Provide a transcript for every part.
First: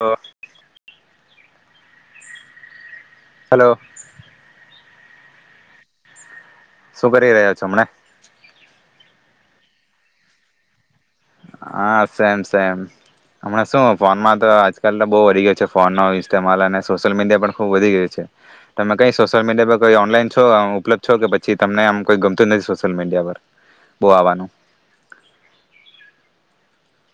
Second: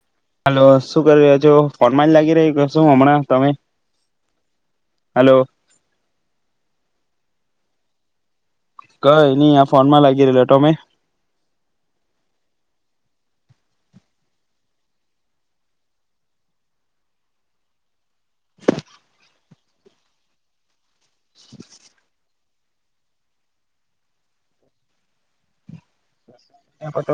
હા. હલો શું કરી રહ્યો છ ફોન લાગી રહ્યું શું હમણાં? તમે હલો. હલો. શું કરી રહ્યા છો હમણાં? કઈ નહી આ ફોનમાં લાગી રહલો હતો ટમે? હા સેમ સેમ હમણા શું ફોનમાં તો આજકાલ તો બહુ વધી ગયો છે ફોન ન ઇતેમાલ અને સોશિયલ મીડિયા પણ ખુબ વધી ગય છે તમે કઈ સોશિયલ મીડિયા પર કોઈ ઓનલાઈન છો ઉપલબ્ધ છો કે પછી તમને આમ કોઈ ગ નથી સોશિલ મીડિયા પર બવ આવવાનું.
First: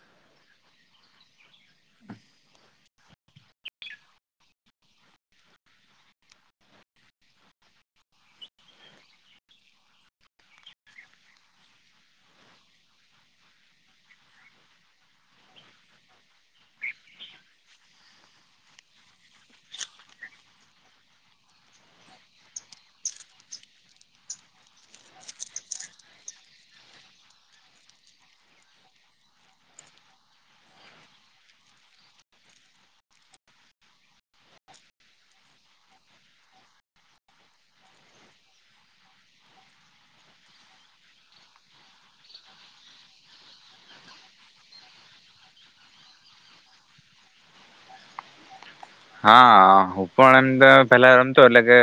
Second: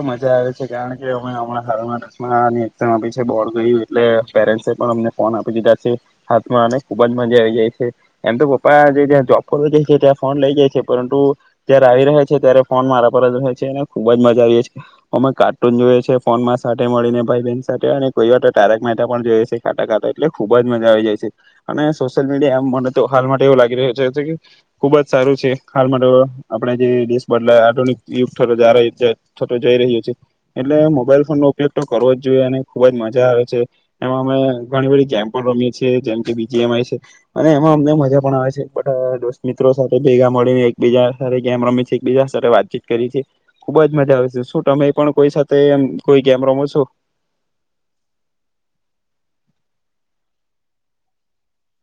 મજા આવે કારણ કે અમે હમણાં હ આપી છે બો ગયું એટલે પેરેન્ટ પણ અમને ફોન આપી દીધા છે હામાં ખુબ જ મજા આવી જાય છે એમ તો પપ્પા જે જોબ ફ જાય છે ત્યાં ફોન લઇ જાય છે પરંતુ જયારે આવી રહ્યા છે ત્યારે ફોન મારા પર જ હો છે. ખુબ જ મજા આવીીએ અમે કાર્ટૂન જોઈએ છે ફોનમાં સાથે મળીને ભાઈ બહેન સાથે કોઈ વાર તારક મહેતા પણ જોઈએ છે ખાતા ખાતા એટલે ખુબ જ મજા આવી જાય છે અને સોશિયલ મીડિયામ મને તો હાલ માટે એવું લાગી રહ્યો છે ખુબ જ સારું છે હાલ માટે આપે જે દેશ બદલા આધુનિક યુગ જારે થતો જઈ રહ્યો છે એટલે મોબાઈલ ફોન નો ઉપયોગ તો કરવો જ જોઈએ અને ખુબ જ મજા આવે છે એમાં અમે ઘણી બધી ગેમ પણ રમીએ છેીએ જેમ કે બીજી એમય છે અને એમાં અમને મજા પણ આવે છેાોસ્ત મિત્રો સાથે ભેગા મળીને એકબીજા સાથે ગમ રમી છે એકીજા સાથે વાતચીત કરી છે. ખુબ જ મજા આવે છે શું તમે પણ કોઈ સાથે એમ કોઈ કેમરોમાં છો. હા હું પણ એમ તો પેલા રમતો એટલે કે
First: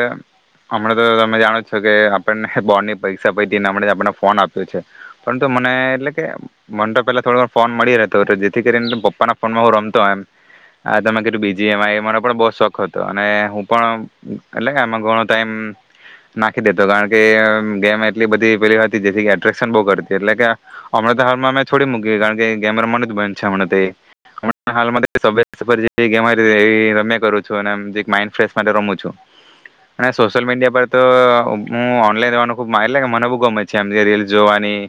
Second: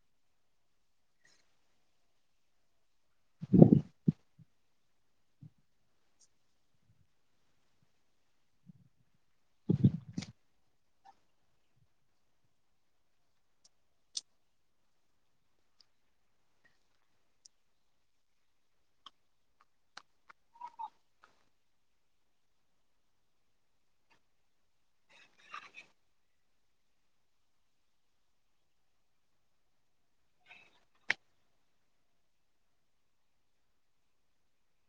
હમણાં તો તમે જાણો છો કે આપને બોનની પરીક્ષા પ હતીનેમ આપને ફોન આપ્યો છે પરંતુ મને એટલે કે મને તો પેલા થોડો ફોન મળી રહેતો જેથી કરીને પપ્પાના ફોનમાં હું રમતો એમ તમે કીધું બીજીમ રો પણ બહ શોખ હતો અને હું પણ એટલે કે આમાં ઘણો ટાઈમ નાખી દેતો કારણ કે ગેમ એટલી બધી પેલી હતી જેથી એટ્રેક્શન બહુ કરતી એટલે કે હમણા તો હાલમાં મેમે છોડી મૂકી કારણ કે ગેમ મન જ બન છે હમણાં ગ રમે કરું છું અને જે એક માઇન્ડ ફ્રેશ માટે રમું છું અને સોશિયલ મીડિયા પર તો હું ઓનલાઈન રવાનું ખૂબ એટલે કે મને બહુ ગમે છે આમ જે રીલ્સ જોવાની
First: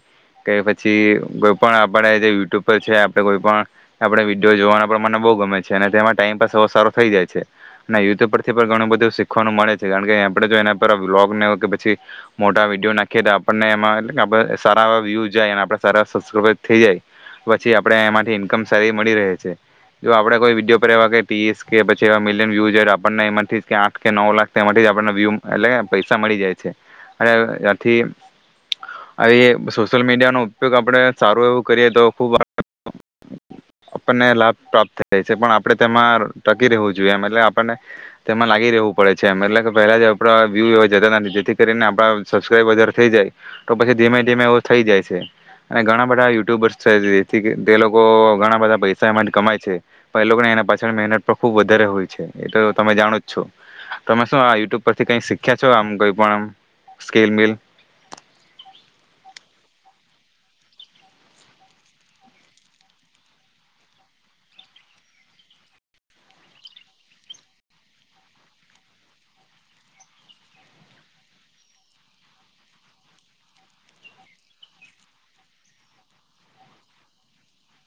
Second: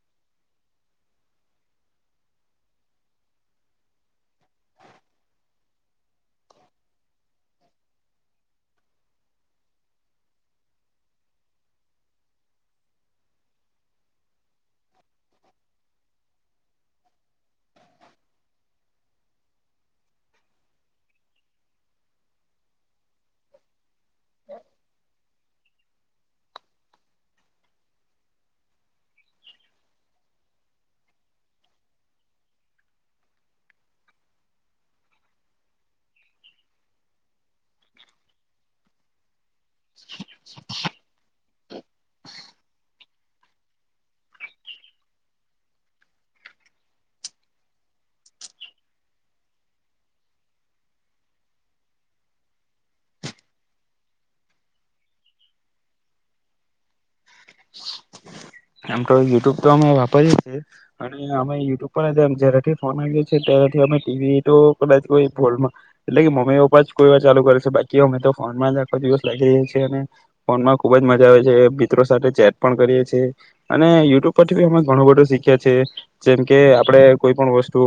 કે પછી કોઈ પણ આપણે જે યુટ્યુબ પર છે આપણે કોઈ પણ આપણે વિડીયો જોવાના પણ મને બહુ ગમે છે અને તેમાં ટાઈમપાસો સારો થઈ જાય છે અને યુટ્યુબ પરથી પણ ઘણું બધું શીખવાનું મળે છે કારણ કે આપણે જો એના પર વ્લોગને કે પછી મોટા વિડીયો નાખીએ તો આપણને એમાં એ આપ સારા એવા વ્યુ જાય આપણે સારા સબસ્ક્રાઈબર થઈ જાય પછી આપણે એમાંથી ઇન્કમ સારી મળી રહે છે જો આપણે કોઈ વિડીયો પર એવા ટી કે પછી એવા મિલિયન યુઝર આપણને એમાંથી જ કે આં કે નવ લાખ તે માટે જ આપ વ્યુમ એટલે પૈસા મળી જાય છે અને ત્યાથી આવી સોશિયલ મીડિયાનો ઉપયોગ આપણે સારું એવું કરીએ તો ખૂબ આપણને લાભ પ્રાપ્ત થાય છે પણ આપણે તેમાં ટકી રહેવું જોઈએ એમ એટલે આપણને તેમાં લાગી રહેવું પડે છે એમ એટલે પહેલા જે આપડ વ્યુ એવા જતા હતા જેથી કરીને આપ સબસ્ક્રાઈબારે થઈ જાય તો પછી ધીમે ધીમે થઈ જાય છે અને ઘણા બધા યુટ્યુબર્સ છે જેથી તે લોકો ઘણા બધા પૈસા એમાંથી કમાય છે પણ એ લોકોને એના પાછળ મહેનત ખુબ વધારે હોય છે એ તો તમે જાણો જ છો તમે શું આ યુટ્યુબ પરથી કઈ શીખ્યા છો આમ કઈ પણ સ્કેલ મિલ આમ તો યુટ્યુબ તો અમે ભ અને અમે યુટ્યુબ પર જથી ફોન આવીએ છીએ તથી અમે ટીવી તો કદાચ એટલે કે મમ્મીપ કોઈ વાર ચાલુ કરે છે બાકી અમે તો ફોનમાં આખો દિવસ લાગી રહ્યા છે અને ફોન માં ખુબ જ મજા આવે છે. સાથે ચેટ પણ કરીએ છીએ અને યુટ્યુબ પરથીી અમે ઘણું બધું શીખીએીએ જેમ કે આપડે કોઈ પણ વસ્તુ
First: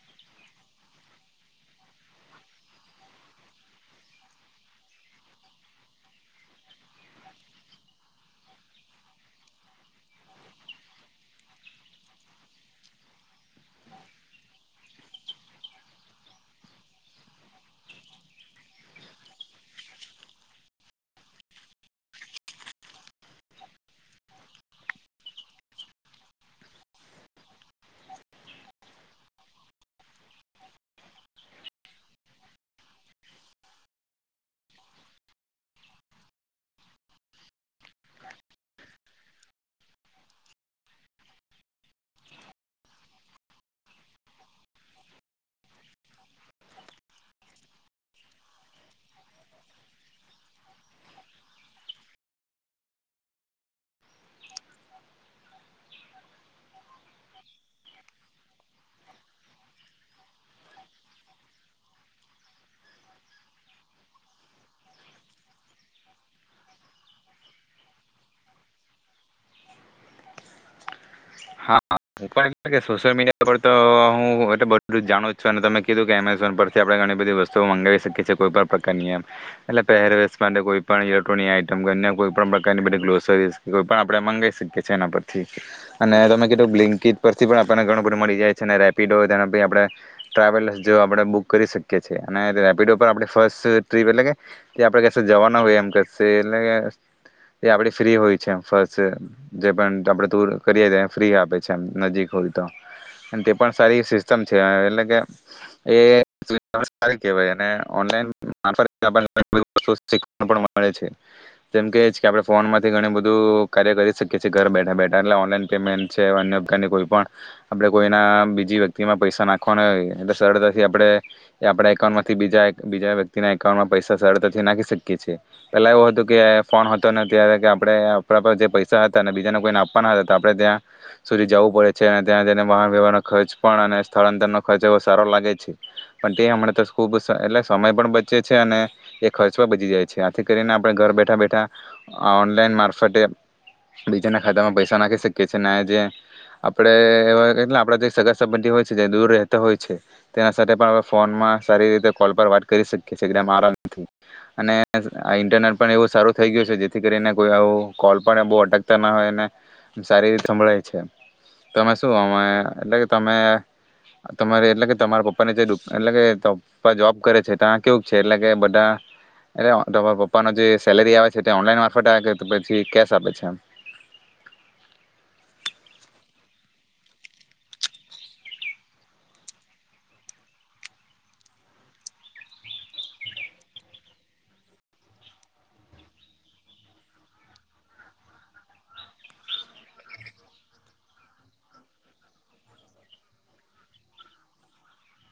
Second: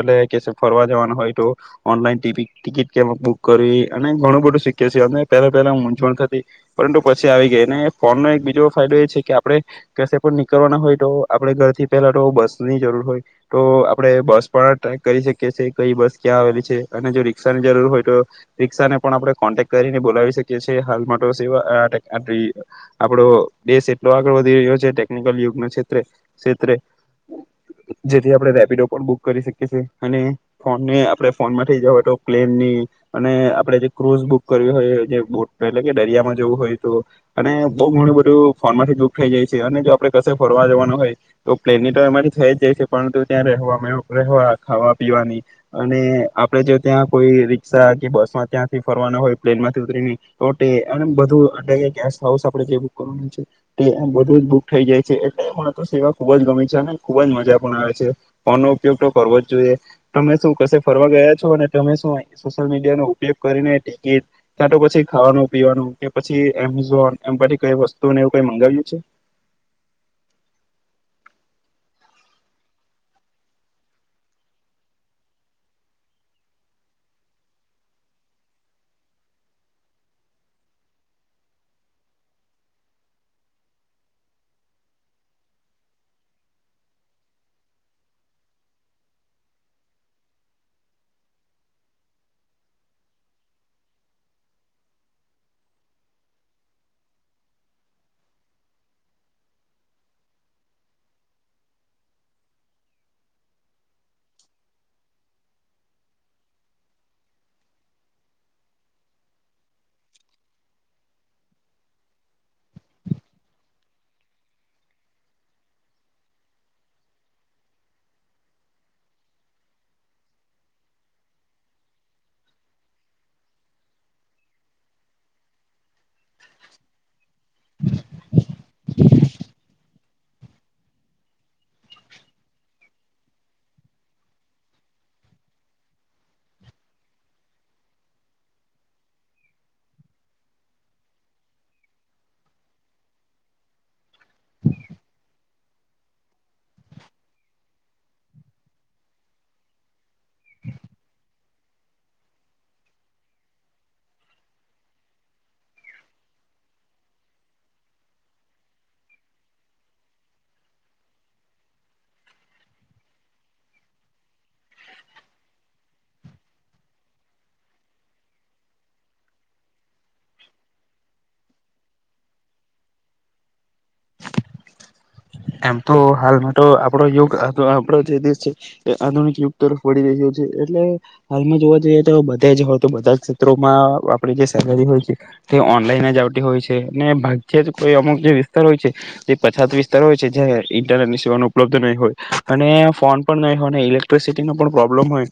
એટલે કે ફરવા જવાનું હોય તો ઓનલાઈન ટિકિટ કે બુક કરવી અને ઘણું બધું શીખીએ છીએ અ પહેલા પહેલા મૂંઝવણ થતી પરંતુ પછી આવી ગઈ. અને ફોનનો એક બીજો ફાયદો એ છે કે આપણે કશે પણ નીકળવાના હોય તો આપણે ઘરથી પેલા તો બસ ની જરૂર હોય તો આપડણે બસ પણ ટ્રેક કરી શકીએ છેએ કઈ બસ ક્યાં આવેલી છે અને જો રી્ષા ની જરૂર હોય તો રી્ષાને પણ આપણે કોન્ટેક્ટ કરીને બોલાવી શકીએ છીએ હાલમાં તો સ આપડો દેશ એટલો આગળ વધી રહ્યો છે ટેકનિકલ યુગ ક્ષેત્રે ક્ષેત્રે જેથી આપણે રેપિડો પણ બુક કરી શકીએ છી અને ફોનને આપણે ફોન માં થઇ જવા તો પ્લેનની અને આપે જે ક્રૂઝ બુક કરવી હોય જે બોટ એટલે કે દરિયામાં જવું હોય તો અને બહુ ઘણું બધું ફોન માંથી બુક થઈ જાય છે અને જો આપણે કશે ફરવા જવાનું હોય તો પ્લેનની ટાઈમમાંથી થઈ જ જાય છે પરંતુ ત્યાં રહેવા રહેવા ખાવા પીવાની અને આપણે જો ત્યાં કોઈ રિક્ષા કે બસમાં ત્યાંથી ફરવાનો હોય પ્લેનમાંથી ઉતરી તો બધું એટલે કે ગ હાઉસ આપણે જે બુક કરવાનું છે તે બધું જ બુક થઈ જાય છે એટલે પણ તો સેવા ખુબ જ ગમેી છે અને ખુબ જ મજા પણ આવે છે ફોનનોો ઉપયોગ તો કરવો જ જોઈએ તમે શું કશે ફરવા ગયા છો અને તમે શું અહી સોશિયલ મીડિયા નો ઉપયોગ કરીને ટિકિટ ક્યાં તો પછી ખાવાનું પીવાનું કે પછી એમેઝોન એમ પછી કઈ વસ્તુને એવું કઈ મંગાવ્યું છે. હા હું પણ સોશિયલ મીડિયા પર તો હું એટલે બધ જાણું છું અને તમે કીધું કે એમેઝોન પરથી આપણે ઘણી બધી વસ્તુઓ મંગાવી શકીએીએ કોઈ પણ પ્રકારની એમ એટલે પહેરવેશ માટે કોઈ પણ ઇલેક્ટ્રોનિક આઈટમ કોઈ પણ પ્રકારની બધ ગસરીઝ કોઈ પણ આપણે મંગાવી શકીએ છએ એના પરથી અને તમે કીધ લિંકજ પરથી પણ આપણને ઘણું બધું મળી જાય છે અને રેપિડો તેના બી આપણે ટ્રાવેલ્સ જો આપણે બુક કરી શકીએ છીએ અને રેપિડો પર આપણે ફર્સ્ટ ટ્રીપ એટલે કે તે આપણે ક જવાના હોય એમ કરશે એટલે કે એ આપણી ફ્રી હોય છે એ ફસ્ટ જે પણ આપણે તૂર કરી ફ્રી આપે છેમ નજીક હોય તો અને તે પણ સારી સિસ્ટમ છે એટલે કે એહેવાય જેકે આપણે ફોન માંથી ઘ બધું કાર્ય કરી શકીએ છએ ઘર બેઠા બેઠા એલે ઓલાન પેમેન્ટ છે અન્યની કોઈ પણ આપડણે કોઈના બીજી વ્યક્તિમાં પૈસા નાખવાના હો એટલે સરળતાથી આપણે આપણા એકાઉન્ટમાંથી બજા બીજા વ્યક્તિના એકાઉન્ટમાં પૈસા સરળતાથી નાખી શકીએ છીએ પેલા એવો હતું કે ફોન હતો ને અ્યારે કે આપણેે આપણા જે પૈસા હતા અનેને બીજાને કોઈને આપવાના હતા. આપણે ત્યાં સુધી જવું પડે છે અને ત્યાં તેને વાહન વ્યવહારનો ખર્ચ પણ અને સ્થળાંતર ન ખર્ચ એવ સારો લાગે છે પણ તે હમ તો ખુબ એટલે સમય પણ બચે છે અને એ ખર્ચ પણ બચી જાય છે આથી કરીને આપણે ઘર બેઠા બેઠા ઓનલાઈન મારફતે બીજાના ખાતામાં પૈસા નાખી આપણે એ આપ જે સગા સંબંધી હોય છે દૂર રહેતા હોય છે તેના સાથે પણ આપ ફોનમાં સારી રીતે કોલ પર વાત કરી શકીએ છીએમ આરામ નથી અને ઇન્ટરનેટ પણ એવું સારું થઈ ગયું છે જેથી કરીને કોઈ આવ કોલ પણ બહ અટકતા ના હોય. સારી રીતે સંભળાય છે તમે શું અમે એટલે કે તમે તમા એટલે કે તમારા પપ્પાની જે એટ કે પ્પા જોબ કરે છે ત કેવું છે એટલે કે બધા એ પપ્પાનો જે સેલેરી આવે છે ઓનલા માર આવે પછી કે આપે છે. એમ તો હાલમાં તો આપડો યુગ આપો જે દેશ છે એ આધુનિક યુગ તરફ વળી રહ્યો છે એટલે હાલમાં જોવા જઈએ તો બધા જ હોય તો બધા ક્ષેત્રોમાં આપણી જે સેલરી હોય છે તે ઓનલાઈન જ આવતી હોય છે અને ભાગ્ય જ કોઈ અમુક જે વિસ્તાર હોય છે તે પછત વસ હોય છે જ ઈન્ટરનેટ ની સેવા ઉપલબ્ધ નહીં હોય અને ફોન પણ નહીં હોય ઇલેક્ટ્રિસિટી ન પણ પ્રોબ્લેમ હોય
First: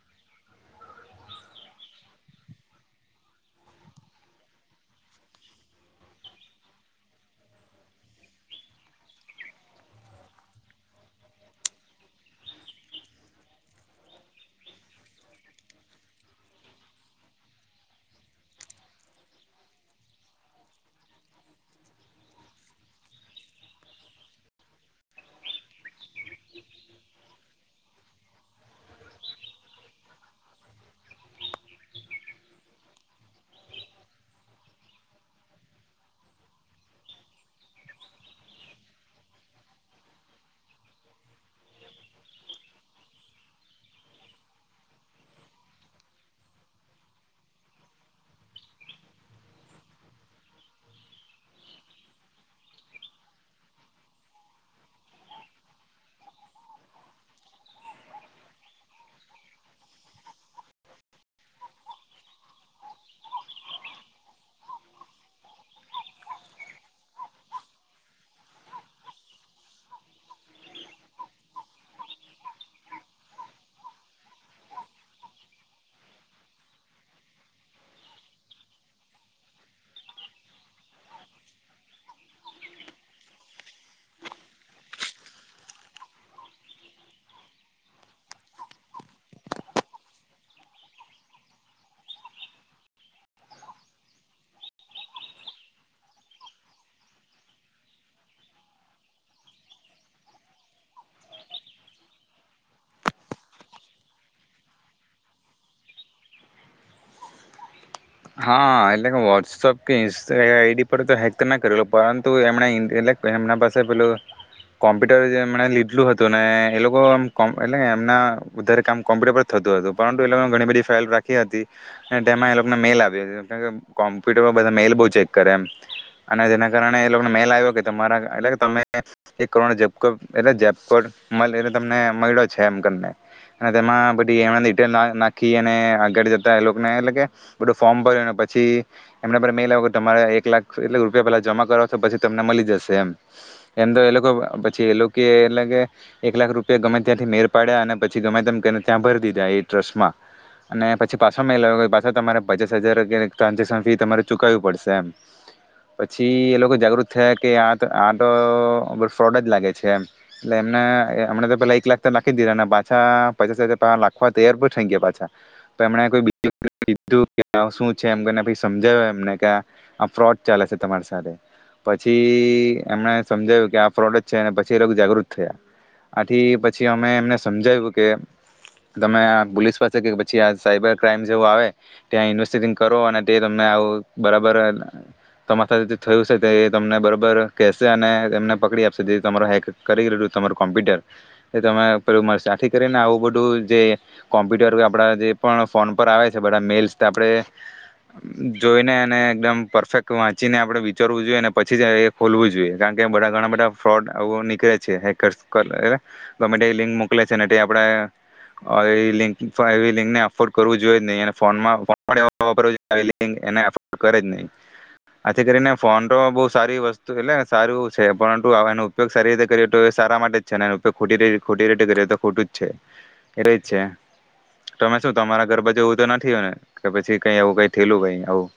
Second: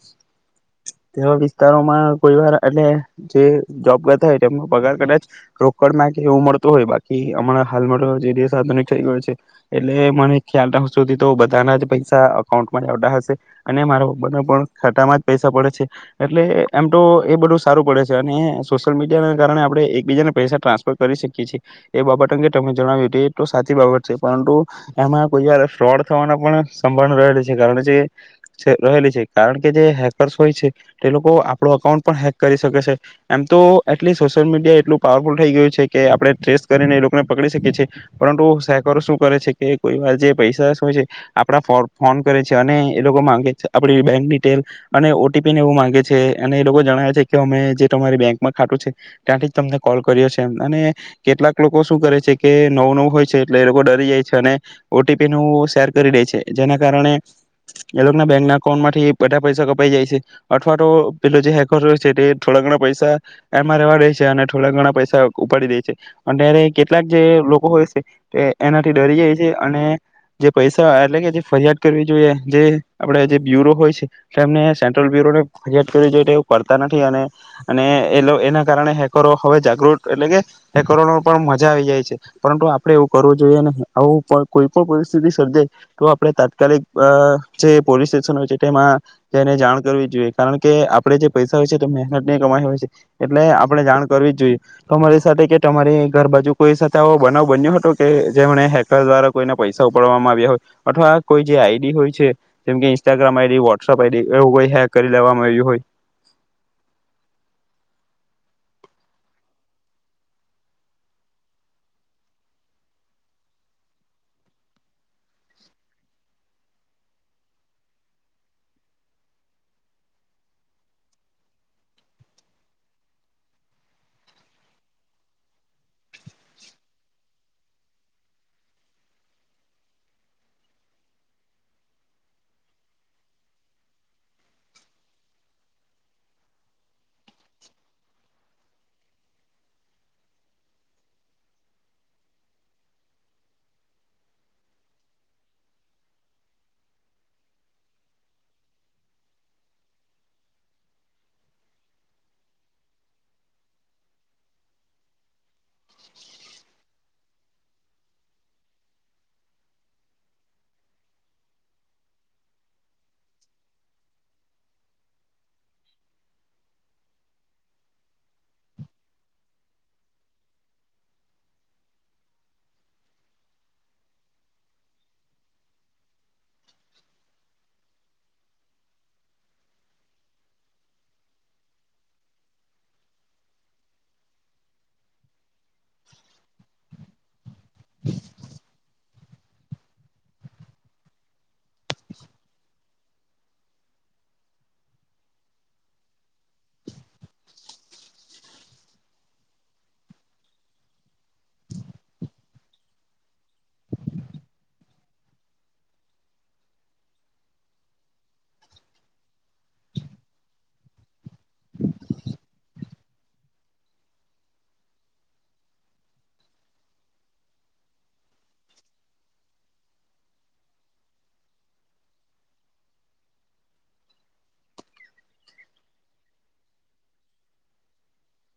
તેવા વિસ્તારોમાં કોઈ વાર એટ જે જોબગ હોય તેમનો પગાર કદાચ રોકડ માંગે એવું મળતું હોય બાકી અમા હાલમાં જે દધુનિક થઈ ગયો છે. એટલે મને ખ્યાલ રાખ સુધી તો બધાના જ પૈસા અકાઉન્ટમાં જ આવતા હશે અને મારા પ્બાના પણ ખાતામાં જ પૈસા પડે છે એટલે એમ તો એ બધું સારું પડે છે અને સોશિયલ મીડિયાના કારણે આપણે એકબીજાને પૈસા ટ્રાન્સફર કરી શકીએ છીએ એ બાબત અંગે તમને જણાવ્યું હત એ તો સાચી બાબત છે. પરંતુ એમાં કોઈ વાર ફ્રોડ થવાના પણ સંભાળ રહેલી છે કારણ જે રહેલી છે કારણ કે જે હેકર્સ હોય છે તે લોકો આપણો અકાઉન્ટ પણ હેક કરી શકે છે એમ તો એટલી સોશિયલ મીડિયા એટલું પાવરફુલ થઈ ગયું છે કે આપણે ટ્રેસ કરીને એ લોકોને પકડી શકીએ છીએ પરંતુ હેકરો શું કરે છે કોઈ વાર જે પૈસા હોય છે આપણા ફો ફોન કરે છે અને એ લોકો માંગે છે આપડી બેક ડિટેલ અને ઓટીપીને એવું માંગે છે અને એ લોકો જણાવે છે કે અમે જે તમારી બેંકમાં ખાતું છે ત્યાંથી જ તમને કોલ કર્યો છે અને કેટલાક લોકો શું કરે છે કે નવું નવું હોય છે એટલે એ લોકો થઈ જાય છે અને ઓટીપી ન શેર કરી દે છે જેના કારણે એ લોકોના બેંક ના અકાઉન્ટમાંથી બધા પૈસા કપાઈ જાય છે અથવા તો તે જે હેકર હોય છે તે થોડા ઘણા પૈસા એમાં રેવા દે છે અને થોડા ઘણા પૈસા ઉપાડી દે છે અત્યારે કેટલાક જે લોકો હોય છે એનાથી ડરી જાય છે અને જે પૈસા એટલે કે જે ફરિયાદ કરવી જોઈએ, જે આપડે જે બ્યુરો હોય છે એમને સેન્ટ્રલ બ્યુરોને ફરિયાદ કરવી જોઈએ. એવું કરતા નથી અને અને એ એના કારણે હેકરો હવે જાગૃત એટલે કે હેકરોનો પણ મજા આવી જાય છે. પરંતુ આપણે એવું કરવું જોઈએ આવું પણ કોઈ પણ પરિસ્થિતિ સર્જાય તો આપણે તાત્કાલિક જે પોલીસ સ્ટેશન હોય છે તેમાં જેને જાણ કરવી જ જોઈએ કારણ કે આપણે જે પૈસા હોય છે તો મહેનત નહી કમાઈ હોય છે એટલે આપણે જાણ કરવી જ જોઈએ તમારી સાથે કે તમારી ઘર બાાજુ કોઈ સાથે આવો બનાવ બન્યો હતો. કે જેમને હેકર દ્વારા કોઈને પૈસા ઉપાડવામાં આવ્યા હોય અથવા કોઈ જે આઈડી હોય છે જેમકે ઇન્સ્ટાગ્રામ આઈડી વોટ્સઅપ આઈડી એવું કોઈ હેક કરી લેવામાં આવ્યું હોય. હા એટલે કે વોટ્સઅપ કે ઇન્ આઈડી પર તો હેક તો ના કરેલ પરંતુ એમણે એટલે એમના પાસે પેલું કોમ્પ્યુટર એમણે લીધલું હતું ને એ લોકોટલે એમનાારે કામ કોમ્પ્યુટર પર થતું હતું પરંતુ એ લોકો ઘણી બધી ફાલ રાખી હતી તેમાં કોમ્પ્યુટરમાં બધ મેલ બઉચેક કરે એમએટલે કે અને જેના કારણે એ લોકોને મેલ આવ્યો કે તમારા એટલે કે એક કરોડએટલેતમને મળ્યો છે એમને તેમાં બધીિટેલ નાખી આગળ જતા એ લોકોને એટલે કે બધું ફોર્મ ભર પછી એમને મે લાવ્યો કે તમારે એક લાખ એટ રૂપિયા પેલા જમા કરવા તો પછી તમને મળી જશે એમ એમ તો એ લોકો પછી એ લોકો એટલે કે એક લાખ રૂપિયા ગમે ત્યાંથી મેર પાડ્યા અને પછી ગમે તને ત્યાં ભરી દીધા એ ટ્રસ્ટમાં અને પછી પાછો મે લાવ્યો પાછ તમારે પચાસ હજાર કે ટ્રાન્ઝેક્શન ફી તમારે ચુકાવવી પડશે પછી એ લોકો જાગૃત થયા કે આ આ તો ફ્રોડ જ લાગે છે એટલે એમને એમણે તો પેલા એક લાખ તો લખી જ દીધા ને પાછા પચાસ હજાર લખવા તૈયાર પર થઈ ગયા પાછા તો એમણે કોઈ કે શું છે એમને પછી સમજાવ એમને કે આ ફ્રોડ ચાલે છે તમારી સાથે પછી એમને સમજાવ્યું કે આ ફ્રોડ જ છે પછી એ લોકો જાગૃત થયા આથી પછી અમે એમને સમજાવ્યું કે તમે આ પોલીસ પાસે કે પછી આ સાયબર ક્રાઈમ જેવું આવે. ત્યાં ઇન્વેસ્ટંગ કરો અને તે તમને આવું બરાબર તમારા સાથે થયું છે એ તમને બરાબર કહેશે અને એને પકડી આપશે જે તમારો હેક કરીેું તમારું કોમ્પ્યુટર એ તમને પું મળશે્યાથી કરીને આવું બધું જે કોમ્પ્યુટર આપડા જે પણ ફોન પર આવે મેલ્સ આપણે જોઈને એકદમ પરફેક્ટ વાંચીને આપણે વિચારવું જોઈએ પછી જ એ ખોલવું જોઈએ કારણ કે બધા ઘણા બધા ફ્રોડ નીકળે છે હે ગમેતેવી લિંક મોકલે છેને એ લિંક ને એફોર્ડ કરવું જોઈ જ નહી. ફ કરે જ નહી આથી કરીને ફોન તો બ સારી વસ્તુ એટલે સારું છે પરંતુ એનો ઉપયોગ સારી રીતે કરી તો સારા માટે જ છેનેખોટી રીતે કરીએ તો ખોટું જ છે એ જ છે તમે શું તમારા ઘરબા જેવું તો ને કે પછી કઈ આવું કઈ થયેલું કઈ આવું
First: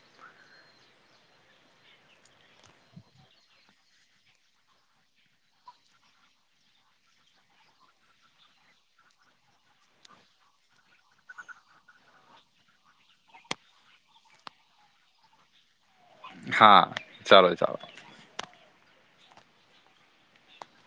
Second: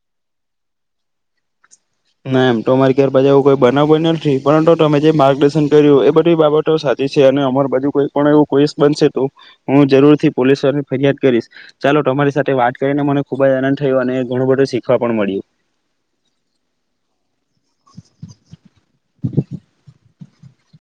ના એમ તોરી ક્યાર પછ એવું કોઈ બનાવન નથી પરંતુ તમે જે માર્ગદર્શન કર્યું એ બધી બાબતો સાચી છે અને અમાર બાજુ કોઈ એવું કોસ બનશે તો હું જરૂર થી પોલીસ વાળની ફરિયાદ કરીશ ચાલો તમારી સાથે વાત કરીને મને ખુબ જ આનંદ થયો અને ઘણું બધું શીખવા પણ મળ્યું. હા ચાલો. ચાલો હ.